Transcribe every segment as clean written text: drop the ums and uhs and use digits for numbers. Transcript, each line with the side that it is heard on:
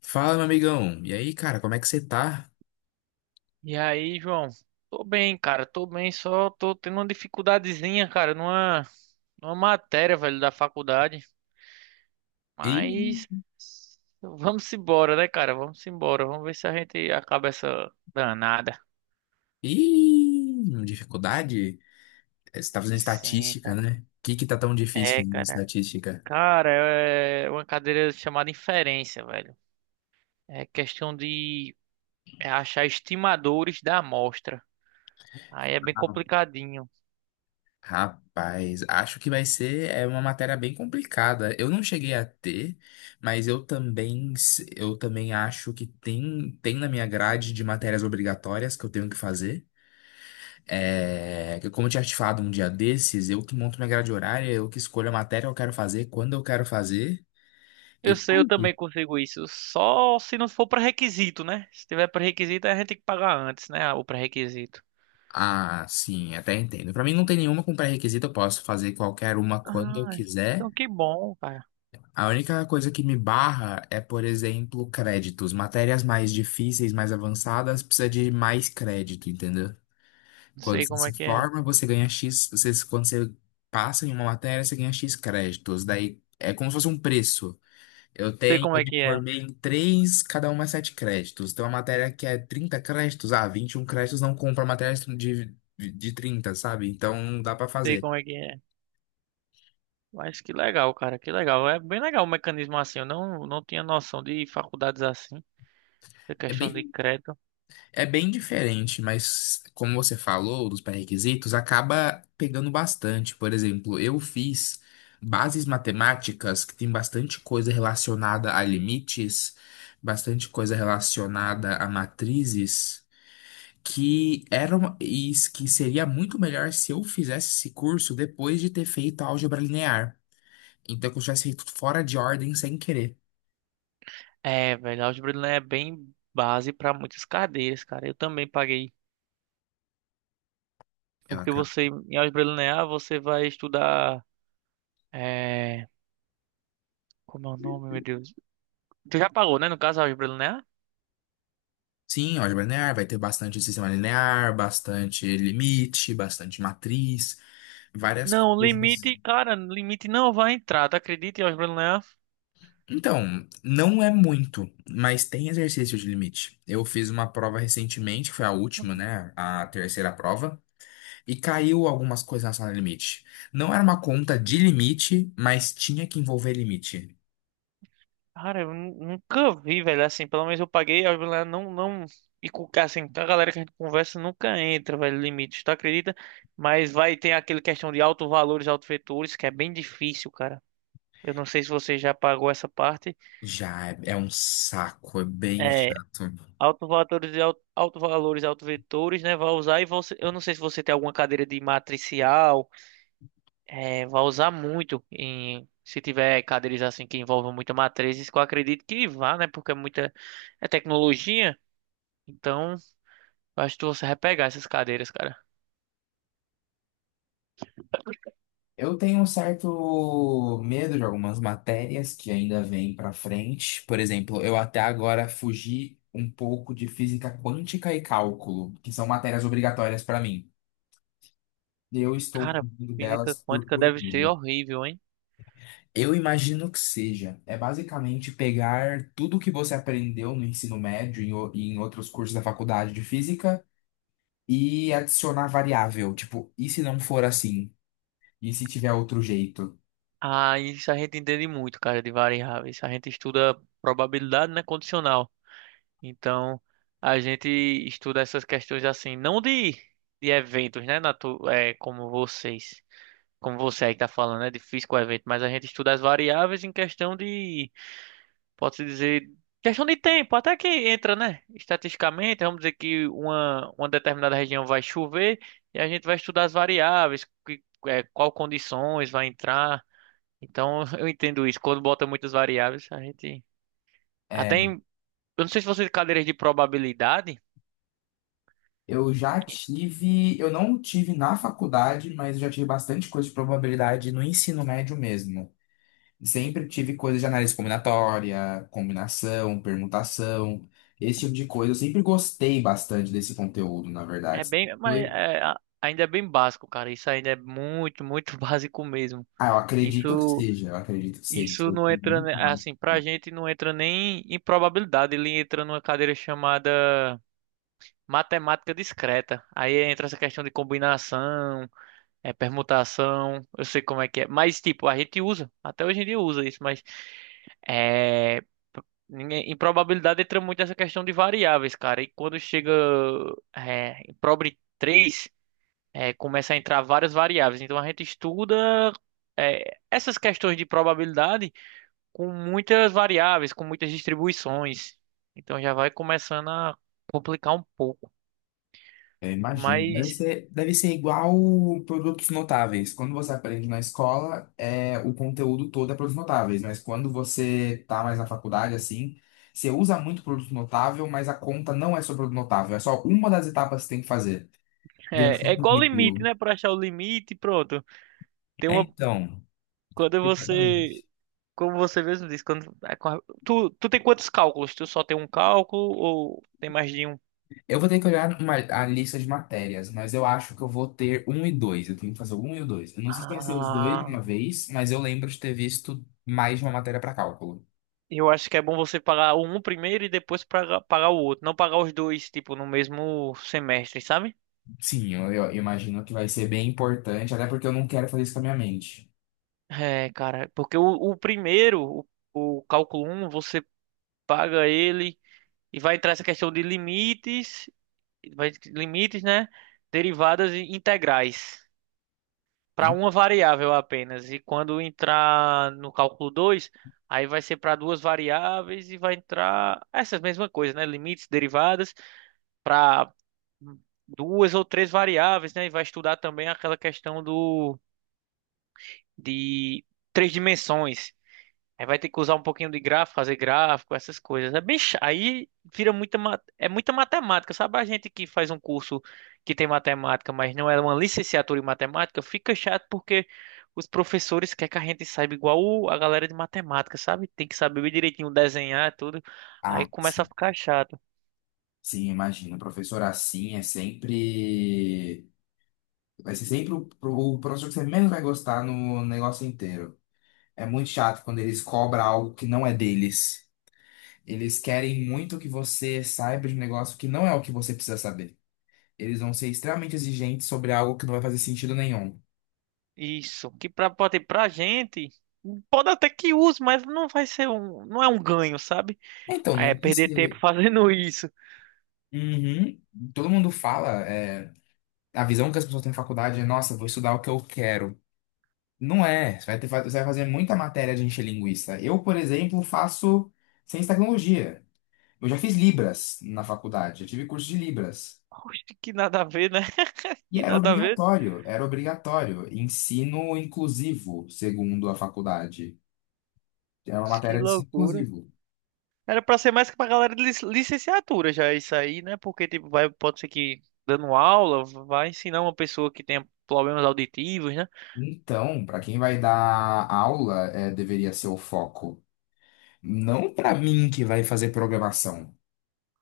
left: Fala, meu amigão. E aí, cara, como é que você tá?
right: E aí, João? Tô bem, cara, tô bem, só tô tendo uma dificuldadezinha, cara, numa matéria, velho, da faculdade.
left: Ih,
right: Mas vamos embora, né, cara? Vamos embora. Vamos ver se a gente acaba essa danada.
left: ih, dificuldade? É, você tá fazendo
right: Sim,
left: estatística,
right: cara.
left: né? O que que tá tão difícil
right: É,
left: em
right: cara.
left: estatística?
right: Cara, é uma cadeira chamada inferência, velho. É questão de achar estimadores da amostra. Aí é bem
left: Ah,
right: complicadinho.
left: Rapaz, acho que vai ser é uma matéria bem complicada. Eu não cheguei a ter, mas eu também acho que tem na minha grade de matérias obrigatórias que eu tenho que fazer. É, que como eu tinha te falado um dia desses, eu que monto minha grade horária, eu que escolho a matéria que eu quero fazer, quando eu quero fazer
right: Eu
left: e tá
right: sei, eu
left: aí.
right: também consigo isso. Só se não for pré-requisito, né? Se tiver pré-requisito, aí a gente tem que pagar antes, né? O pré-requisito.
left: Ah, sim, até entendo. Pra mim não tem nenhuma com pré-requisito, eu posso fazer qualquer uma quando eu
right: Ah, então
left: quiser.
right: que bom, cara.
left: A única coisa que me barra é, por exemplo, créditos. Matérias mais difíceis, mais avançadas, precisa de mais crédito, entendeu?
right: Não
left: Quando
right: sei
left: você
right: como é
left: se
right: que é.
left: forma, você ganha X, quando você passa em uma matéria, você ganha X créditos. Daí é como se fosse um preço.
right: Sei como
left: Eu
right: é
left: me
right: que é.
left: formei em três, cada uma 7 créditos. Tem uma matéria que é 30 créditos, ah, 21 créditos não compra matéria de 30 sabe? Então não dá pra
right: Sei
left: fazer.
right: como é que é. Mas que legal, cara. Que legal. É bem legal o mecanismo assim. Eu não, não tinha noção de faculdades assim. Da
left: É
right: questão de
left: bem,
right: crédito.
left: é bem diferente, mas como você falou dos pré-requisitos, acaba pegando bastante. Por exemplo, eu fiz bases matemáticas, que tem bastante coisa relacionada a limites, bastante coisa relacionada a matrizes. Que era uma, e s- Que seria muito melhor se eu fizesse esse curso depois de ter feito álgebra linear. Então, que eu tivesse feito fora de ordem sem querer.
right: É, velho. Álgebra linear é bem base para muitas cadeiras, cara. Eu também paguei.
left: Eu
right: Porque
left: acabo.
right: você, em álgebra linear, você vai estudar. É, como é o nome, meu Deus? Tu já pagou, né? No caso, a Álgebra Linear?
left: Sim, álgebra linear vai ter bastante sistema linear, bastante limite, bastante matriz, várias
right: Não,
left: coisas.
right: limite, cara, limite não vai entrar, tá acredita em Álgebra Linear?
left: Então, não é muito, mas tem exercício de limite. Eu fiz uma prova recentemente, que foi a última, né? A terceira prova. E caiu algumas coisas na sala limite. Não era uma conta de limite, mas tinha que envolver limite.
right: Cara, nunca vi, velho, assim, pelo menos eu paguei, a Álgebra Linear não, e com, assim, a galera que a gente conversa nunca entra, velho, limite, tu acredita? Mas vai ter aquele questão de alto valores, alto vetores, que é bem difícil, cara. Eu não sei se você já pagou essa parte.
left: Já é, é um saco, é bem
right: É,
left: chato.
right: alto valores e alto valores, alto vetores, né? Vai usar e você, eu não sei se você tem alguma cadeira de matricial. É, vai usar muito em se tiver cadeiras assim que envolvam muita matrizes, que eu acredito que vá, né? Porque é muita, é tecnologia. Então, eu acho que você vai pegar essas cadeiras, cara.
left: Eu tenho um certo medo de algumas matérias que ainda vêm para frente. Por exemplo, eu até agora fugi um pouco de física quântica e cálculo, que são matérias obrigatórias para mim. Eu estou
right: Cara,
left: fugindo
right: física
left: delas por
right: quântica
left: puro
right: deve ser
left: medo.
right: horrível, hein?
left: Eu imagino que seja. É basicamente pegar tudo o que você aprendeu no ensino médio e em outros cursos da faculdade de física e adicionar variável. Tipo, e se não for assim? E se tiver outro jeito?
right: Ah, isso a gente entende muito, cara, de variáveis. A gente estuda probabilidade, né, condicional. Então, a gente estuda essas questões assim, não de, de eventos, né, natu é, como vocês. Como você aí está falando, é difícil com o evento, mas a gente estuda as variáveis em questão de, pode-se dizer, questão de tempo, até que entra, né? Estatisticamente, vamos dizer que uma determinada região vai chover e a gente vai estudar as variáveis, que, é, qual condições vai entrar. Então, eu entendo isso. Quando bota muitas variáveis, a gente até
left: É,
right: em, eu não sei se você tem cadeiras de probabilidade,
left: eu já
right: que
left: tive. Eu não tive na faculdade, mas eu já tive bastante coisa de probabilidade no ensino médio mesmo. Sempre tive coisa de análise combinatória, combinação, permutação, esse tipo de coisa. Eu sempre gostei bastante desse conteúdo, na
right: é
left: verdade.
right: bem, mas é, ainda é bem básico, cara. Isso ainda é muito, muito básico mesmo.
left: Ah, eu acredito que
right: Isso
left: seja, eu acredito que seja.
right: Isso
left: Isso
right: não
left: tem
right: entra,
left: muito mais.
right: assim, pra gente não entra nem em probabilidade, ele entra numa cadeira chamada matemática discreta. Aí entra essa questão de combinação, é, permutação, eu sei como é que é. Mas, tipo, a gente usa, até hoje em dia usa isso, mas é, ninguém- em probabilidade entra muito essa questão de variáveis, cara. E quando chega é, em probre 3 é, começa a entrar várias variáveis. Então a gente estuda é, essas questões de probabilidade com muitas variáveis, com muitas distribuições. Então já vai começando a complicar um pouco.
left: Eu imagino.
right: Mas
left: Deve ser igual produtos notáveis. Quando você aprende na escola, é, o conteúdo todo é produtos notáveis, mas quando você tá mais na faculdade, assim, você usa muito produto notável, mas a conta não é sobre produto notável, é só uma das etapas que você tem que fazer. Viração
right: é, é
left: do
right: igual limite,
left: meio.
right: né? Para achar o limite, pronto. Tem
left: É,
right: uma,
left: então,
right: quando você,
left: exatamente.
right: como você mesmo disse, quando é com tu tem quantos cálculos? Tu só tem um cálculo ou tem mais de um?
left: Eu vou ter que olhar uma, a lista de matérias, mas eu acho que eu vou ter um e dois. Eu tenho que fazer o um e o dois. Eu não sei se tem que ser os dois de
right: Ah,
left: uma vez, mas eu lembro de ter visto mais de uma matéria para cálculo.
right: eu acho que é bom você pagar um primeiro e depois pagar o outro, não pagar os dois, tipo, no mesmo semestre, sabe?
left: Sim, eu imagino que vai ser bem importante, até porque eu não quero fazer isso com a minha mente.
right: É, cara, porque o primeiro, o cálculo um você paga ele e vai entrar essa questão de limites, limites, né? Derivadas e integrais para
left: Em-
right: uma variável apenas. E quando entrar no cálculo 2, aí vai ser para duas variáveis e vai entrar essas mesmas coisas, né? Limites, derivadas para duas ou três variáveis, né? E vai estudar também aquela questão do de três dimensões. Aí vai ter que usar um pouquinho de gráfico, fazer gráfico, essas coisas. É bem, aí vira muita, é muita matemática. Sabe a gente que faz um curso que tem matemática, mas não é uma licenciatura em matemática, fica chato porque os professores querem que a gente saiba igual a galera de matemática, sabe? Tem que saber direitinho desenhar tudo. Aí
left: Ah,
right: começa a
left: sim.
right: ficar chato.
left: Sim, imagino. O professor assim é sempre. Vai ser sempre o professor que você menos vai gostar no negócio inteiro. É muito chato quando eles cobram algo que não é deles. Eles querem muito que você saiba de um negócio que não é o que você precisa saber. Eles vão ser extremamente exigentes sobre algo que não vai fazer sentido nenhum.
right: Isso, que pra, pode pra gente, pode até que use, mas não vai ser um, não é um ganho, sabe?
left: Então,
right: Aí é
left: não
right: perder
left: precisa.
right: tempo fazendo isso.
left: Uhum. Todo mundo fala, é, a visão que as pessoas têm na faculdade é, nossa, vou estudar o que eu quero. Não é. Você vai fazer muita matéria de encher linguiça. Eu, por exemplo, faço ciência e tecnologia. Eu já fiz Libras na faculdade, eu tive curso de Libras.
right: Oxe, que nada a ver, né?
left: E
right: Que
left: era
right: nada a ver.
left: obrigatório, era obrigatório. Ensino inclusivo, segundo a faculdade. É uma
right: Que
left: matéria de ciclo
right: loucura.
left: inclusivo.
right: Era pra ser mais que pra galera de licenciatura já isso aí, né? Porque tipo, vai, pode ser que dando aula vai ensinar uma pessoa que tenha problemas auditivos, né?
left: Então, para quem vai dar aula, é, deveria ser o foco. Não para mim que vai fazer programação.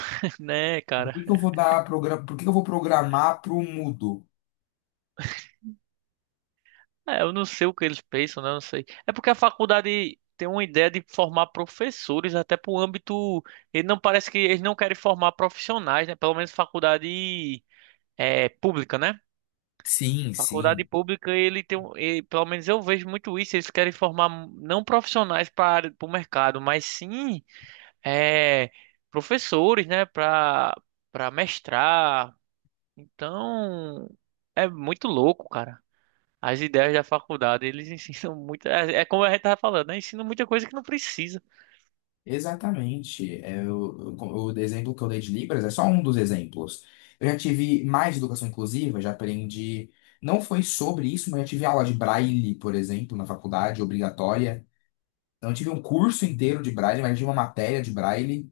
right: Né, cara?
left: Por que que eu vou programar para o mudo?
right: É, eu não sei o que eles pensam, né? Eu não sei. É porque a faculdade tem uma ideia de formar professores até pro âmbito, ele não parece que eles não querem formar profissionais, né? Pelo menos faculdade é pública, né?
left: Sim,
right: Faculdade
left: sim.
right: pública, ele tem um, e, pelo menos eu vejo muito isso, eles querem formar não profissionais para o mercado, mas sim é, professores, né, para mestrar. Então, é muito louco, cara. As ideias da faculdade, eles ensinam muito, é, é como a gente tava falando, né? Ensinam muita coisa que não precisa.
left: Exatamente. O exemplo que eu dei de Libras é só um dos exemplos. Eu já tive mais educação inclusiva, já aprendi. Não foi sobre isso, mas já tive aula de Braille, por exemplo, na faculdade, obrigatória. Não tive um curso inteiro de Braille, mas já tive uma matéria de Braille.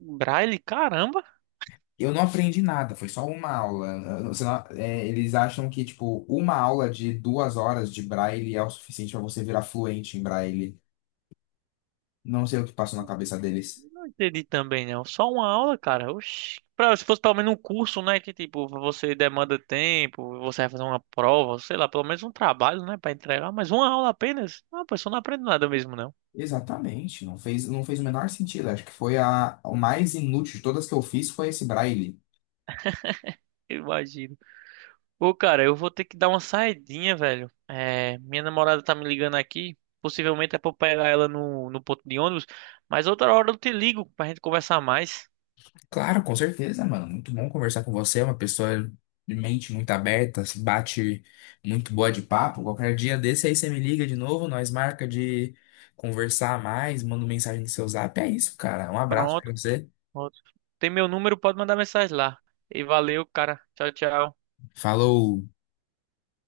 right: Braille, caramba.
left: Eu não aprendi nada, foi só uma aula. Você não- é, eles acham que, tipo, uma aula de 2 horas de Braille é o suficiente para você virar fluente em Braille. Não sei o que passou na cabeça deles.
right: Não entendi também, não. Só uma aula, cara. Oxi. Pra- se fosse pelo menos um curso, né? Que tipo, você demanda tempo, você vai fazer uma prova, sei lá, pelo menos um trabalho, né? Pra entregar, mas uma aula apenas. Ah, a pessoa não aprende nada mesmo, não.
left: Exatamente, não fez, não fez o menor sentido. Acho que foi o mais inútil de todas que eu fiz foi esse Braille.
right: Eu imagino. Ô, cara, eu vou ter que dar uma saidinha, velho. É, minha namorada tá me ligando aqui. Possivelmente é pra eu pegar ela no ponto de ônibus. Mas outra hora eu te ligo pra gente conversar mais.
left: Claro, com certeza, mano. Muito bom conversar com você. É uma pessoa de mente muito aberta, se bate muito boa de papo. Qualquer dia desse aí você me liga de novo, nós marca de conversar mais, manda mensagem no seu zap. É isso, cara. Um abraço pra
right: Pronto,
left: você.
right: pronto. Tem meu número, pode mandar mensagem lá. E valeu, cara. Tchau, tchau.
left: Falou.